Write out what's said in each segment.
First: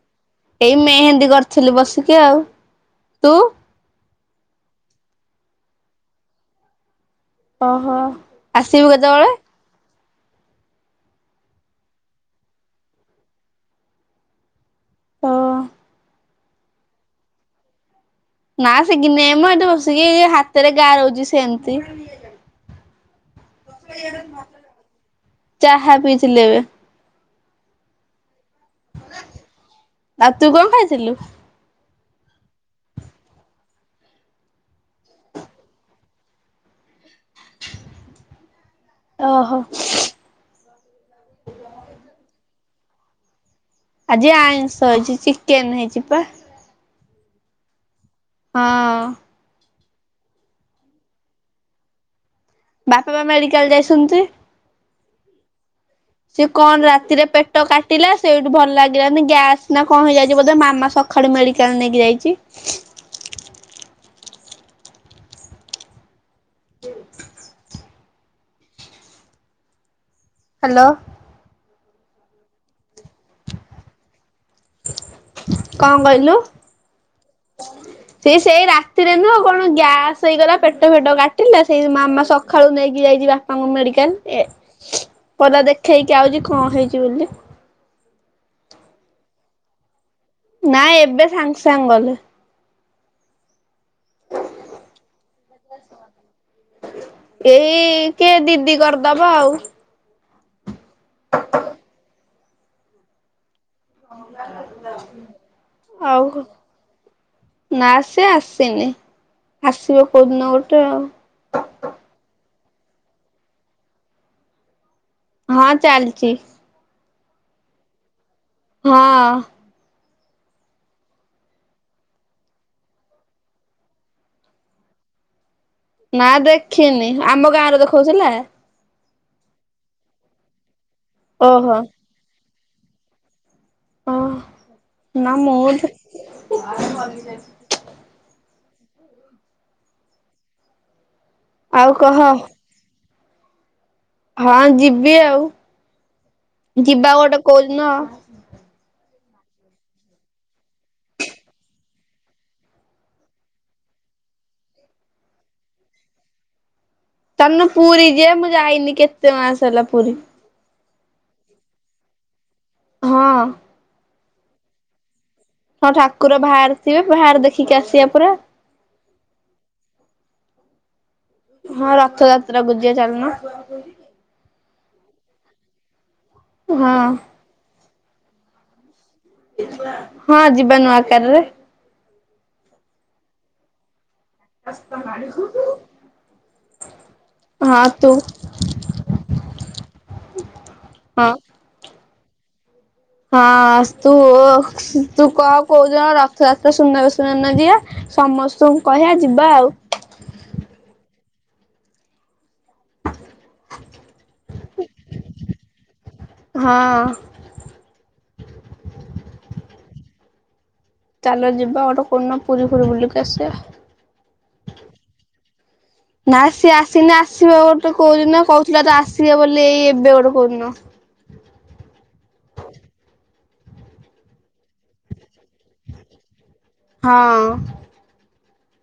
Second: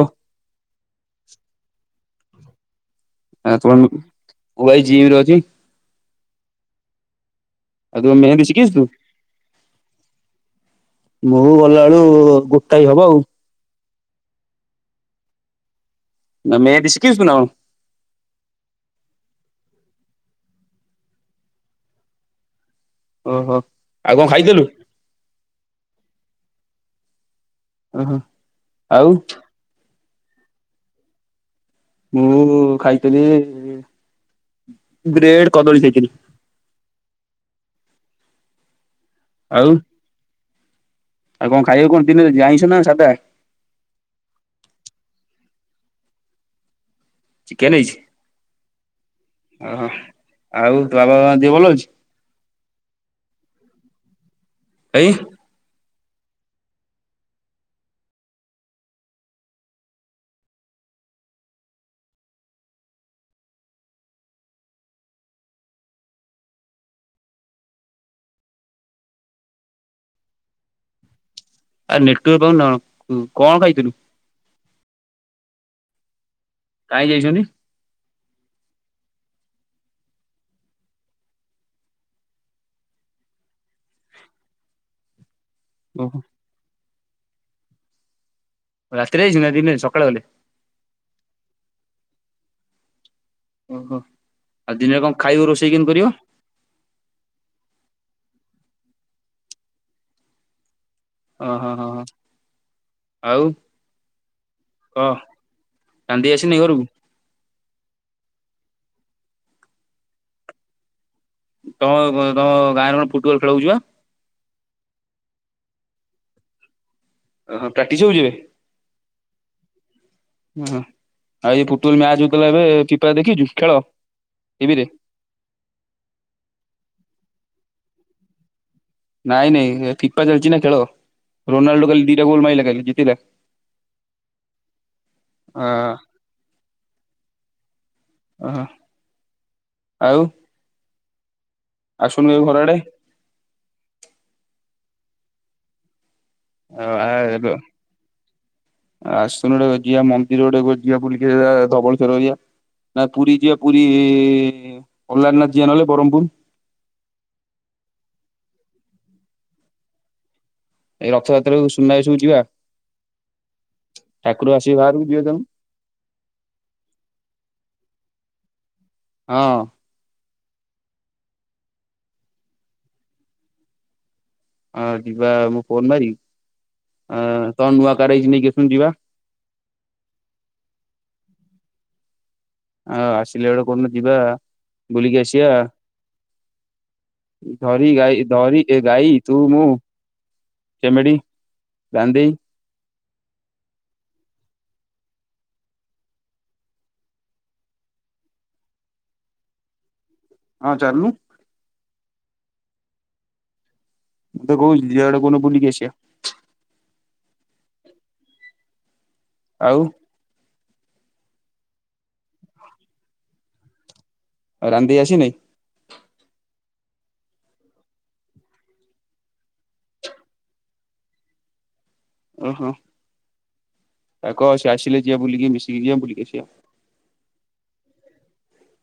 ଓହ ଏଇ ମେହେନ୍ଦୀ କରିଥିଲି ବସିକି ଆଉ ତୁ [unintelligible] ମୁଉ ଭାଇ ଯିଏମରେ ଅଛି। ଓହୋ। ଆଉ ତୁ ମେହେନ୍ଦୀ ଆସିବୁ ଶିଖିଚୁ? କେତେବେଳେ? ବୋହୂ ଗଲା ବେଳୁ ଗୋଟାଏ ହବ ଆଉ ହଁ। ନାଁ ମେହେନ୍ଦୀ ସିକିଛୁ ନା କଣ? ନା ସିକି ନାଇଁ, ମୁଁ ଏଠି ବସିକି ହାତରେ ଗାରେଉଛି ସେମିତି। ଓହୋ। ଆଉ କଣ ଖାଇଥିଲୁ? ଚାହା ପିଇ ଥିଲି ଏବେ। ଓହୋ। ଆଉ। ଆଉ ତୁ କଣ ଖାଇଥିଲୁ? ମୁଁ ଖାଇଥିଲି ବ୍ରେଡ କଦଳୀ ଖାଇଥିଲି। ଓହୋ। ଆଉ ଆଉ କଣ ଖାଇବ କଣ ଦିନରେ ଯ ଆଇସ ନା ସାଧା। ଆଜି ଆଇଁଷ ହେଇଛି ଚିକେନ ହେଇଛି ପା। ଚିକେନ ହେଇଛି। ହଁ। ଓହୋ ଆଉ ବାବା ମା ଦିହ ଭଲ ଅଛି। ବାପା ପା ମେଡ଼ିକାଲ ଯାଇଛନ୍ତି। ଏଇ ସେ କଣ ରାତିରେ ପେଟ କାଟିଲା ସେଇଠୁ ଭଲ ଲାଗିଲାନି ଗ୍ୟାସ୍ ନା କଣ ହେଇଯାଉଛି ବୋଧେ ମାମା ସକା ସଖାଳୁ ମେଡିକାଲ ନେଇକି ଯାଇଛି। [inaudible] [inaudible] ହ୍ୟାଲୋ। ଆ ନେଟୱାର୍କ ପାଉନି ନା କଣ କଣ ଖାଇଥିଲୁ? କଣ କହିଲୁ? କାହିଁ ଯାଇଛନ୍ତି। ସେ ସେଇ ରାତିରେ ନୁହଁ କଣ ଗ୍ୟାସ ହେଇଗଲା ପେଟ ଫେଟ କାଟିଲା ସେଇ ମାମା ସକାଳୁ ନେଇକି ଯାଇଯିବା ତାଙ୍କୁ ମେଡ଼ିକାଲ ଏ କହିଲା ଓହୋ ଦେଖେଇକି ଆଉଛି କଣ ହେଇଛି ବୋଲି। ରାତିରେ ଯାଇଛନ୍ତି ନା ଦିନରେ ସକାଳେ ଗଲେ। ନାଇଁ ଏବେ ସାଙ୍ଗେ ସାଙ୍ଗ ଗଲେ। ଓହୋ ଆଉ ଦିନରେ କଣ ଖାଇବ ରୋଷେଇ କେମିତି କରିବ। ଏଇ କିଏ ଦିଦି କରିଦବ ଆଉ। ଓ ହଁ ହଁ ହଁ ଆଉ। କହ କାନ୍ଦି ଆଉ। ଆସିନି ଘରକୁ? ନା ସେ ଆସିନି ଆସିବ କୋଉଦିନ ଗୋଟେ ଆଉ। ତମ ତମ ଗାଁ ରେ କଣ ଫୁଟବଲ ଖେଳ ହଉଛି ବା। ହଁ ଚାଲିଛି। ଓହଁ ପ୍ରାକ୍ଟିସ ହଉଛି ଏବେ। ହଁ। ଓହ ଆଉ ଏ ଫୁଟବଲ ମ୍ୟାଚ ହୋଉଥିଲା ଏବେ ଫିଫା ଦେଖିଛୁ ଖେଳ। ଟିଭିରେ। ନା ଦେଖିନି ଆମ ଗାଁରେ ଦେଖଉଥିଲା। ନାଇଁ ନାଇଁ ଫିଫା ଚାଲିଛି ନା ଖେଳ ଓହୋ ରୋନାଲ୍ଡୋ କାଲି ଦିଟା ଗୋଲ ମାଇଲା କାଲି ଜିତିଲା। ଓ ନା ମୁଦ ଓହୋ ଆଉ। ଆଉ କହ ଆସୁନୁ କେବେ ଘର ଆଡେ? ହଁ ଯିବି ଆଉ ଯିବା ଗୋଟେ କହୁଦିନ ଆଉ। ଆସୁନ ଗୋଟେ ଜିଆ ମନ୍ଦିର ଗୋଟେ ଜିଆ ବୁଲିକି ଧବଳେଶ୍ୱର ଘରୀଆ। ନା ପୁରୀ ଯିବା ପୁରୀ ଅଲାରନାଥ ଯିବା ନହଲେ ବ୍ରହ୍ମପୁର। ଚାଲୁନୁ ପୁରୀ ଯିବା ମୁଁ ଯାଇନି କେତେ ମାସ ହେଲା ପୁରୀ। ଏଇ ରଥଯାତ୍ରାକୁ ସୁନା ବେଶ କୁ ଯିବା। ହଁ। ଠାକୁର ଆସିବେ ବାହାରକୁ ଯିବେ ଚାଲୁନୁ। ହଁ ଠାକୁର ବାହାରକୁ ଯିବେ ବାହାର ଦେଖିକି ଆସିବା ପରା। ହଁ। ହଁ ରଥଯାତ୍ରାକୁୁ ଯିବା ଚାଲୁନ। ହଁ ଯିବା ମୁଁ ଫୋନ୍ ମାରି ହଁ ତମ ନୂଆ କାର ହେଇଚି ନେଇକି ଆସନୁ ଯିବା। ହଁ ଯିବା ନୂଆ କାରରେ ହଁ ଆସିଲେ ବେଳକୁ କୋଉଦିନ ଯିବା ବୁଲିକି ଆସିବା ହଁ ଧରି ତୁ ଗାଈ ଧରି ଏ ଗାଈ ତୁ ମୁଁ ଚିମିଡ଼ି ହଁ ଗାନ୍ଧୀ ହଁ ତୁ ତୁ କହ କୋଉଦିନ ରଥ ଯାତ୍ରା ସୁନା ବେସ ଦିନ ଯିବା। ସମସ୍ତଙ୍କୁ କହିବା ଯିବା ଆଉ। ହଁ ଚାଲୁନୁ। [inaudible] ମୁଁ ତ କହୁଚି ଯିବା ଗୋଟେ କୋଉ ଦିନ ବୁଲିକି ଆସିବା। ହଁ। ଆଉ ଚାଲ ଯିବା ଗୋଟେ କୋଉ ଦିନ ପୁରୀ ଫୁୁର ବୁଲିକି ଆସିବା। ରାନୀ ଦେଇ ଆସୁନି? ନା ସିଏ ଆସୁନି ଆସିବ ଗୋଟେ କୋଉଦିନ କହୁଥିଲା ତ ଆସିବ ବୋଲି ଏଇ ଏବେ ଗୋଟେ କୋଉଦିନ ଓହୋ ତାକୁ କହ ସିଏ ଆସିଲେ ଯିିବା ବୁଲିକି ମିଶିକି ଯିିବା ବୁଲିକି ଆସିବା। ହଁ।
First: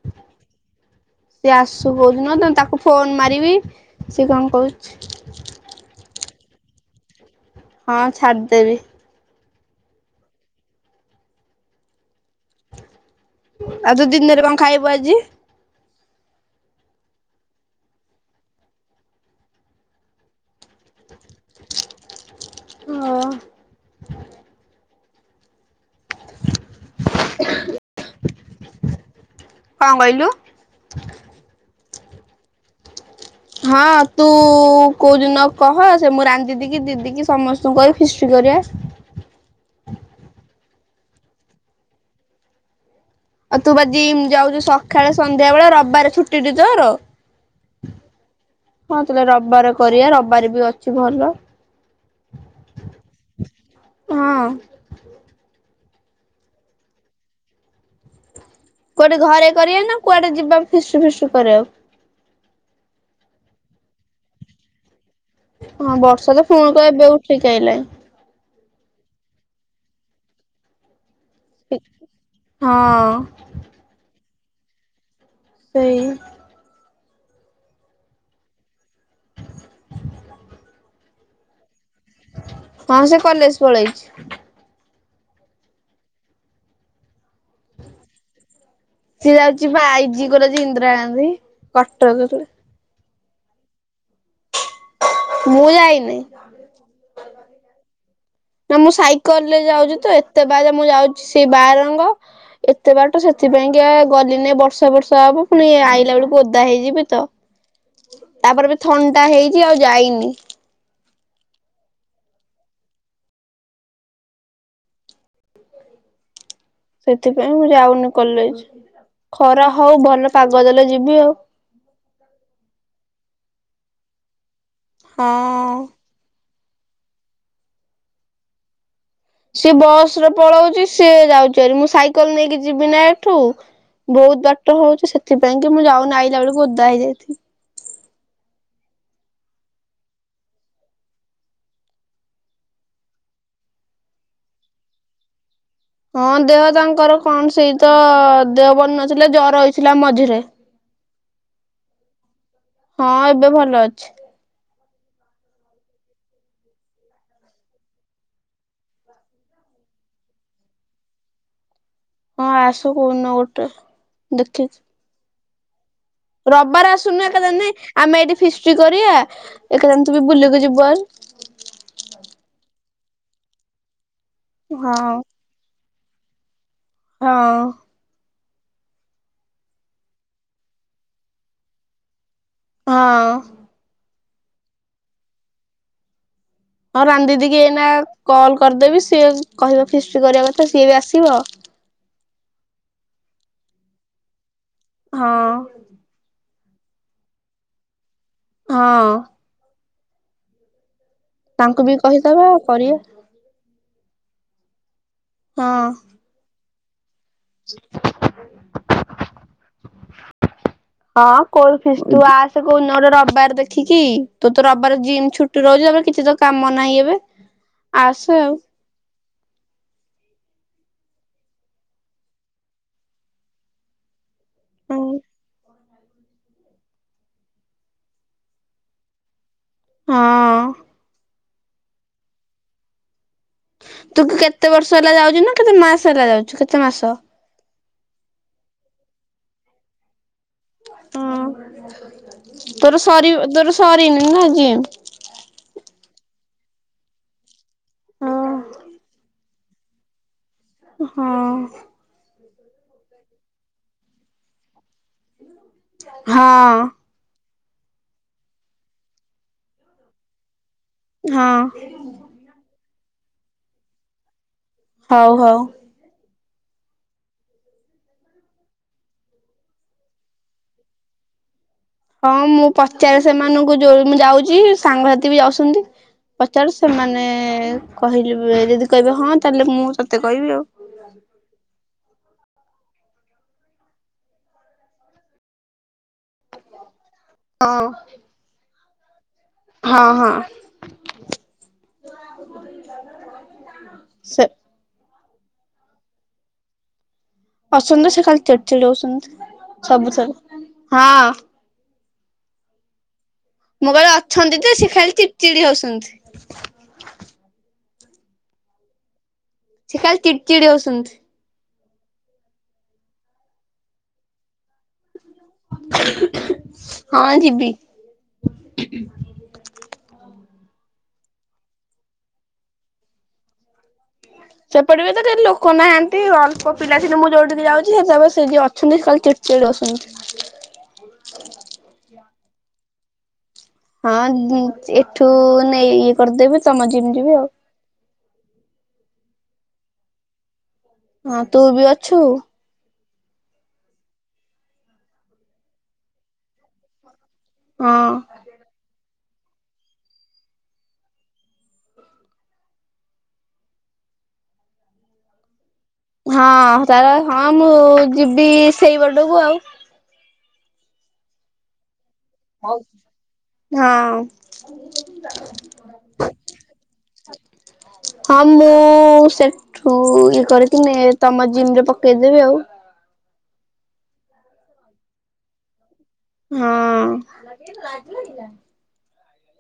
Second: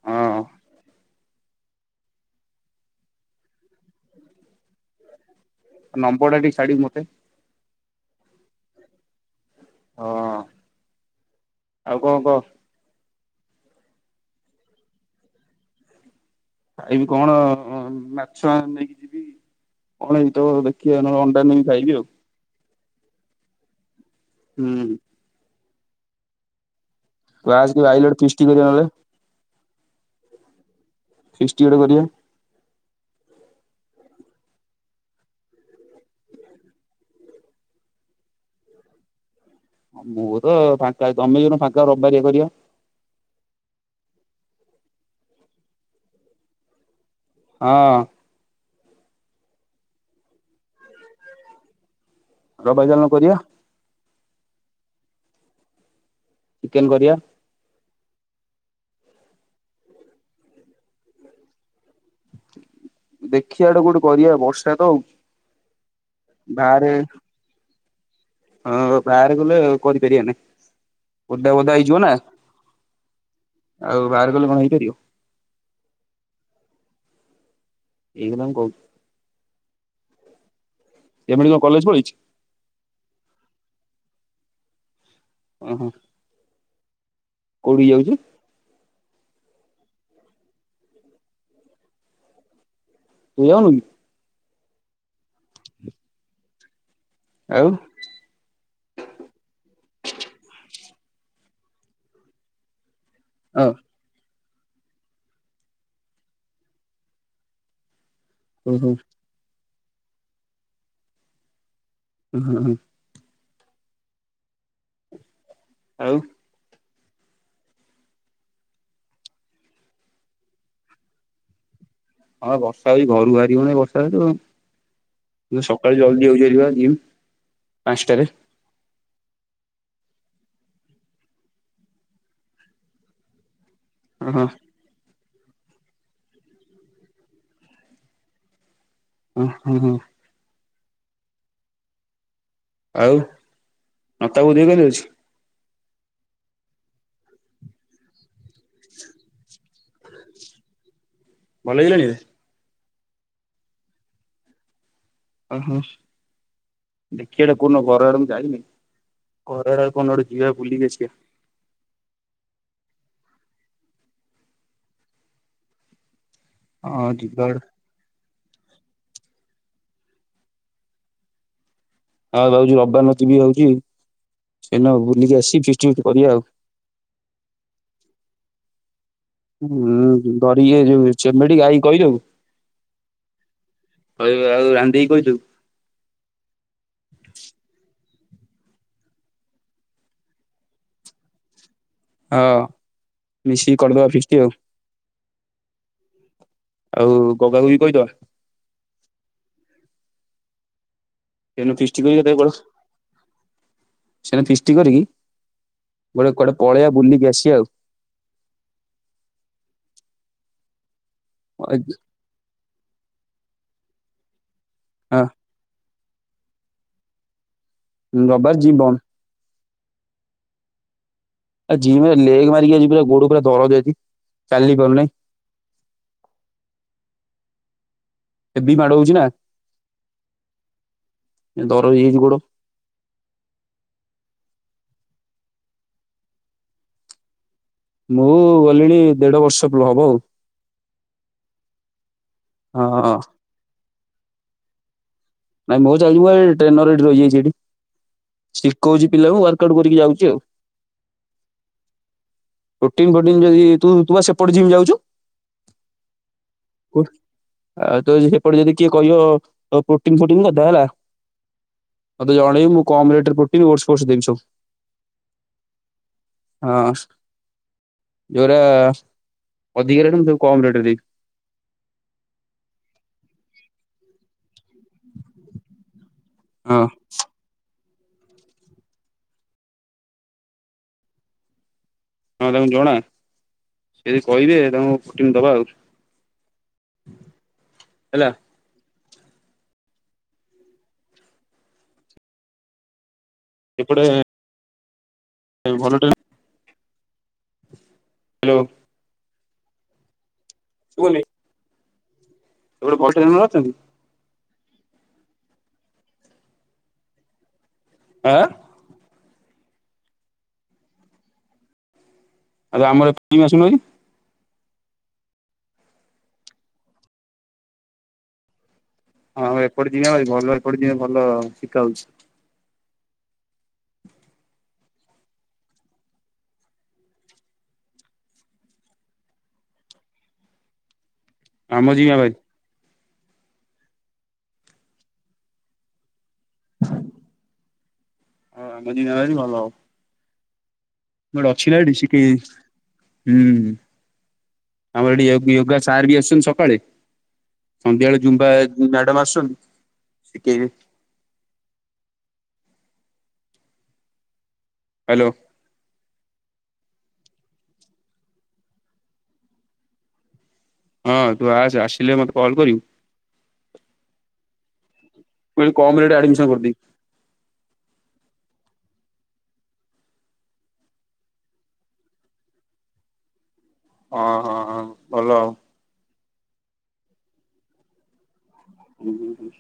ହଁ ସିଏ ଆସୁ କୋଉଦିନ ତ ତାକୁ ଫୋନ୍ ମାରିବି ସିଏ କଣ କହୁଚି ତା ନମ୍ବରଟା ଟିକେ ଛାଡ଼ିବୁ ମତେ ହଁ ଛାଡ଼ିଦେବି। ହଁ ଆଉ କଣ କହ। ଆଉ ତୁ ଦିନରେ କଣ ଖାଇବୁ ଆଜି? ଖାଇବି କଣ ମାଛ ନେଇକି ଯିବି କଣ ହେଇଥିବ ଦେଖିବା ନହଲେ ଅଣ୍ଡା ନେଇ ଖାଇବି ଆଉ। ହଁ। ହୁଁ। ତୁ ଆସେ କେବେ ଆଇଲେ ଫିଷ୍ଟି କରିବା ନହେଲେ କଣ କହିଲୁ? ଫିଷ୍ଟି ଗୋଟେ କରିବା ହଁ ତୁ କୋଉଦିନ କହ ସେ ମୁଁ ରାନୀ ଦିଦିକି ଦିଦିକିି ସମ ସ୍ତଙ୍କୁ କହିବି ଫିଷ୍ଟି କରିବା। ହଁ ମୁଁ ତ ଫାଙ୍କା ଚାଲୁନୁ ଯୋଉଦିନ ଫାଙ୍କା ରବିବାରିଆ କରିବା ଆଉ ତୁ ବା ଜିମ୍ ଯାଉଚୁ ସକାଳେ ସନ୍ଧ୍ୟାବେଳେ ରବିବାରେ ଛୁଟି ଟି ତୋର ହଁ। ହଁ ତାହଲେ ରବିବାର କରିବା ରବିବାର ବି ଅଛି ଭଲ ରବିବାର ଚାଲୁନ କରିବା। ହଁ। ଚିକେନ କରିବା କୁଆଡେ ଘରେ କରିବା ନା କୁଆଡେ ଯିବା ଫିଷ୍ଟ ଫିଷ୍ଟ କରିବାକୁ? ଦେଖିଆ ଗୋଟେ କୋଉଠେ କରିବା ବର୍ଷା ତ ହଁ ବର୍ଷା ତ ଫୁଣି କହ ବାହାରେ ଏବେ ଉଠେଇକି ଆଇଲାଣି ହଁ ବାହାରେ କଲେ କରିପାରିବାନି ଓଦା ଓଦା ହେଇଯିବ ନା ହଁ ଆଉ ବାହାର କଲେ କଣ ହେଇପାରିବ। ସେଇ। ଏଇ କଥା ମୁଁ କହୁଚି। ଚେମିଣି କଣ କଲେଜ୍ ପଳେଇଚି? ହଁ ସେ କଲେଜ୍ ପଳେଇଚି। ଅଁ- ହ। କଉଠିକି ଯାଉଚି? ସିଏ ଯାଉଚି ପା ଆଇଜି କଲେଜେ ଇନ୍ଦିରା ଗାନ୍ଧୀ କଟକରେ। ତୁ ଯାଉନୁ କି? ମୁଁ ଯାଇନି। ଆଉ? ନା ମୁଁ ସାଇକେଲ୍ ରେ ଯାଉଚି ତ ଏତେ ବାଟ ମୁଁ ଯାଉଚି ସେଇ ବାରଙ୍ଗ ଏତେ ବାଟ ସେ ସେଥିପାଇଁ ହଁ କା ଗଲିନି ବର୍ଷା ଫର୍ଷା ହବ ପୁଣି ଆଇଲା ବେଳକୁ ଓଦା ହେଇଯିବି ତ। ତାପରେ ବି ଓହୋ ଥଣ୍ଡା ହେଇଚି ଆଉ ଯାଇନି। [inaudible] ଆଉ ସେଥିପାଇଁ ମୁଁ ଯାଉନି କଲେଜ୍ ଖରା ହଉ ଭଲ ପାଗ ଦେଲେ ଯିବି ଆଉ। ହଁ ବର୍ଷା ହଉଚି ଘରୁ ବାହାରି ହଉନାହିଁ ବର୍ଷା ହେତୁ। ହଁ। ସକାଳୁ ଜଲ୍ଦି ଯାଉଚି ଭାରି ବା ଜିମ୍ ପାଞ୍ଚ୍ ଟାରେ। ସିଏ ବସ୍ ରେ ପଳଉଚି ସିଏ ଯାଉଚି ହାରି ମୁଁ ସାଇକେଲ୍ ନେଇକି ଯିବିନା ଏଠୁ। ବହୁତ ଓହୋ ବାଟ ହଉଚି ସେଥିପାଇଁ କି ମୁଁ ଯାଉନି ଆଇଲା ବେଳକୁ ଓଦା ହେଇଯାଇଥିବି। ଅଁ-ହଁ-ହଁ। ଆଉ [unintelligible] ଦେହ କେମିତି ଅଛି? ହଁ ଦେହ ତାଙ୍କର କଣ ସେଇତ ଦେହ ଭଲ୍ ନଥିଲା ଜର ହେଇଥିଲା ମଝିରେ। ଭଲ ହେଇଗଲାଣି? ହଁ ଏବେ ଭଲ ଅଛି। ଅଁ- ହ। ଦେଖିବା କଉଦିନ ଘର ଆଡେ ମୁଁ ଯାଇନି ଘର ଆଡେ କଉଦିନ ଗୋଟେ ଯିବା ବୁଲିକି ଆସିବା। ହଁ ଆସ କଉଦିନ ଗୋଟେ ଦେଖି। ରବିବାର ହଁ ଆସୁନୁ ଯିବା [unintelligible] ନାଇଁ ଆମେ ଏଇଠି ଫିଷ୍ଟି କରିବା [unintelligible] ହଁ [unintelligible] ହଉ। ହୁଁ [unintelligible] ଏଯଉ ଚେମେଠି ଗାଈ କହିଦବୁ। ହଁ। [unintelligible] ଆଉ ରାନି ଦେଇ କି କହିଦବୁ। ହଁ ରାନି ଦିଦି କିି ଏଇନା କଲ୍ କରିଦେବି ସିଏ କହିବ ଫିଷ୍ଟି କରିବା କଥା ସିଏ ବି ଆସିବ। ହଁ ମିଶିକି କରିଦବା ଫିଷ୍ଟି ଆଉ। ହଁ। ଆଉ ଗଗାକୁ ବି କହିଦବା। ହଁ। ତାଙ୍କୁ ବି କହିଦବା କରିବା [unintelligible] ହଁ। ଗୋଟେ କୁଆଡେ ପଳେଇବା ବୁଲିକି ଆସିବା। ଆଉ। ହଁ କଉ ଫିଷ୍ଟି ତୁ ଆସେ କଉଦିନ ରବିବାର ଦେଖିକି। ତୋର ତ ରବିବାର ହଁ ଜିମ୍ ଛୁଟି ରହୁଚି ତାପରେ କିଛି ତ କାମ ନାହିଁ ଏବେ। ଆସେ ଆଉ ରବାର ଜିମ୍ ବନ୍ଦ। ଆ ଜିମରେ ଲେଗ ମାରିଲି ଆଜି ପୁରା ଗୋଡ ପୁରା ଦରଜ ହେଇଚି ଚାଲିି ପାରୁନାଇଁ। ହୁଁ ହେବି ମାଡ ହଉଛି ନା। ହଁ। ଏ ଦରଜ ହେଇଯାଇଛି ଗୋଡ। ତୁ କୁ କେତେ ବର୍ଷ ହେଲା ଯାଉଛୁ ନା କେତେ ମାସ ହେଲା ଯାଉଛୁ କେତେ ମାସ? ମୁଁ ଗଲିଣି ଦେଢ ବର୍ଷ ପୂର୍ବ ହବ ଆଉ। ହଁ ତୋର ହଁ ସରିବ ତୋର ସରିନି ନା ଜିମ୍? ନାଇଁ ମୋ ଚାର୍ଜରୁ ପା ଏ ଟ୍ରେନର ଏଠି ରହିଯାଇଛି ଏଠି। ହଁ ଶିଖଉଚି ପିଲାଙ୍କୁ ୱାର୍କ ଆଉଟ କରିକି ଯାଉଚି ଆଉ। ହଁ। ପ୍ରୋଟିନ୍ ଫୋଟିନ୍ ଯଦି ତୁ ତୁ ପା ସେପଟେ ଜିମ୍ ଯାଉଚୁ? ହଁ। ଆ ତୋ ସେପଟେ ଯଦି କିଏ କହିବ ପ ପ୍ରୋଟିନ୍ ଫୋଟିନ୍ କଥା ହେଲା। ହଁ। ମତେ ଜଣେଇବୁ ମୁଁ କମ୍ ରେଟ୍ରେ ପ୍ରୋଟିନ ଓଟ୍ସ ଫୋଟ୍ସ ଦେବି ସବୁ। ହଉ ହଉ। ହଁ। ଯୋଉରା ଅଧିକ ରେଟ୍ ମୁଁ ତାକୁ କମ୍ ରେଟରେ ଦେଵି। ହଁ ମୁଁ ପଚାରେ ସେମାନୁଙ୍କୁ ଯୋଉ ମୁଁ ଯାଉଚିସ୍। ସାଙ୍ଗସାଥି ବି ଯାଉସନ୍ତି ପଚାରେ ହଁ ସେମାନେ। କହିଲି ବେ ଯଦି କହିବେ ହଁ ତାହେଲେ ମୁଁ ତତେ କହିବି ଆଉ। ହଁ ତାଙ୍କୁ ଜଣା ସେ କହିବେ ତାଙ୍କୁ ପ୍ରୋଟିନ୍ ଦବା ଆଉ। [inaudible] ହଁ। ହେଲା ହଁ ହଁ। ଏପଟେ। ସେ ଏବେ ଭଲ ଟେ ଅଛନ୍ତି ତ ସେ ଖାଲି ହ୍ୟାଲୋ ଚିଡ୍ ଚିଡ୍ ହୋଉସନ୍ତ୍ ସବୁଥେରେ ହଁ। ଏବେ ବସ୍ ଟ୍ରେନର ଅଛନ୍ତି? ମୁଁ କହିଲି ଅଛନ୍ତି ଯେ ସେ ଖାଲି ଚିଡ୍ ଚିଡ୍ ହୋଉସନ୍ତି। ଆଁ। ସେ ଖାଲି ଚିଡ୍ ଚିଡ୍ ହୋଉସନ୍ତି। ଆରେ ଆମ ଏପଡ ଜିମ୍ କୁ ଆସୁନୁ ଭାରି। ହଁ ଯିବି। ଆଁଉ ଏପଟେ ଜିମ୍ ଆଭାରି ଭଲ ଏପଟେ ଜିମରେ ଭଲ ଶିଖା ହଉଛି। ସେପଟେ ବି ତ କେହି ଲୋକ ନାହାନ୍ତି ଅଳ୍ପ ପିଲା ଥିଲେ ମୁଁ ଯୋଉ ଠିକି ଯାଉଛି ସେ ସେ ଯିଏ ଅଛନ୍ତି ସେ ଖାଲି ଚିଡ୍। ଚିଡ୍ ହୋଉଛନ୍ତି। ଆମ ଯିମ୍ ଆଭାରି। ହଁ ଦ୍ବି ଏଠୁ ନେଇ ଇଏ କରିଦେବି ତମ ଯିମ୍ ଯିବି ଆଉ। ହଁ ଯଦି ଦିନରେ ଆସିବୁ ଭଲ ହବ। ହଁ ଗୋଟେ ତୁ ଅଛି ନା ବି ଏଠି ଅଛୁ ସିପି। ହୁଁ ଆମର ଏଠି ୟୋ ୟୋଗା ସାର୍ ବି ଆସୁଚନ୍ତି ସକାଳେ। ହଁ ସନ୍ଧ୍ୟାବେଳେ ଜୁମ୍ବା ମ୍ୟାଡାମ ଆସୁଛନ୍ତି ଶିଖେଇବେ। ହାଲୋ। ହଁ ତାର ହଁ ମୁଁ ଯିବି ସେଇ ପଟକୁ ଆଉ ହଁ ତୁ ଆସେ ଆସିଲେ ମତେ କଲ୍ ହଁ। କରିବୁ ମୁଁ କହିଲି କମ୍ ରେ ଏଠି ଆଡ଼ମିସନ୍ କରିଦେବି। ହଁ ମୁଁ ସେଠୁ ଇଏ କରିକିନି ତମ ଜିମ୍ ରେ ପକେଇଦେବି ଆଉ। ହଁ, ହଁ, ହ ଭଲ ଆଉ। ହୁଁ। ହୁଁ, ହୁଁ।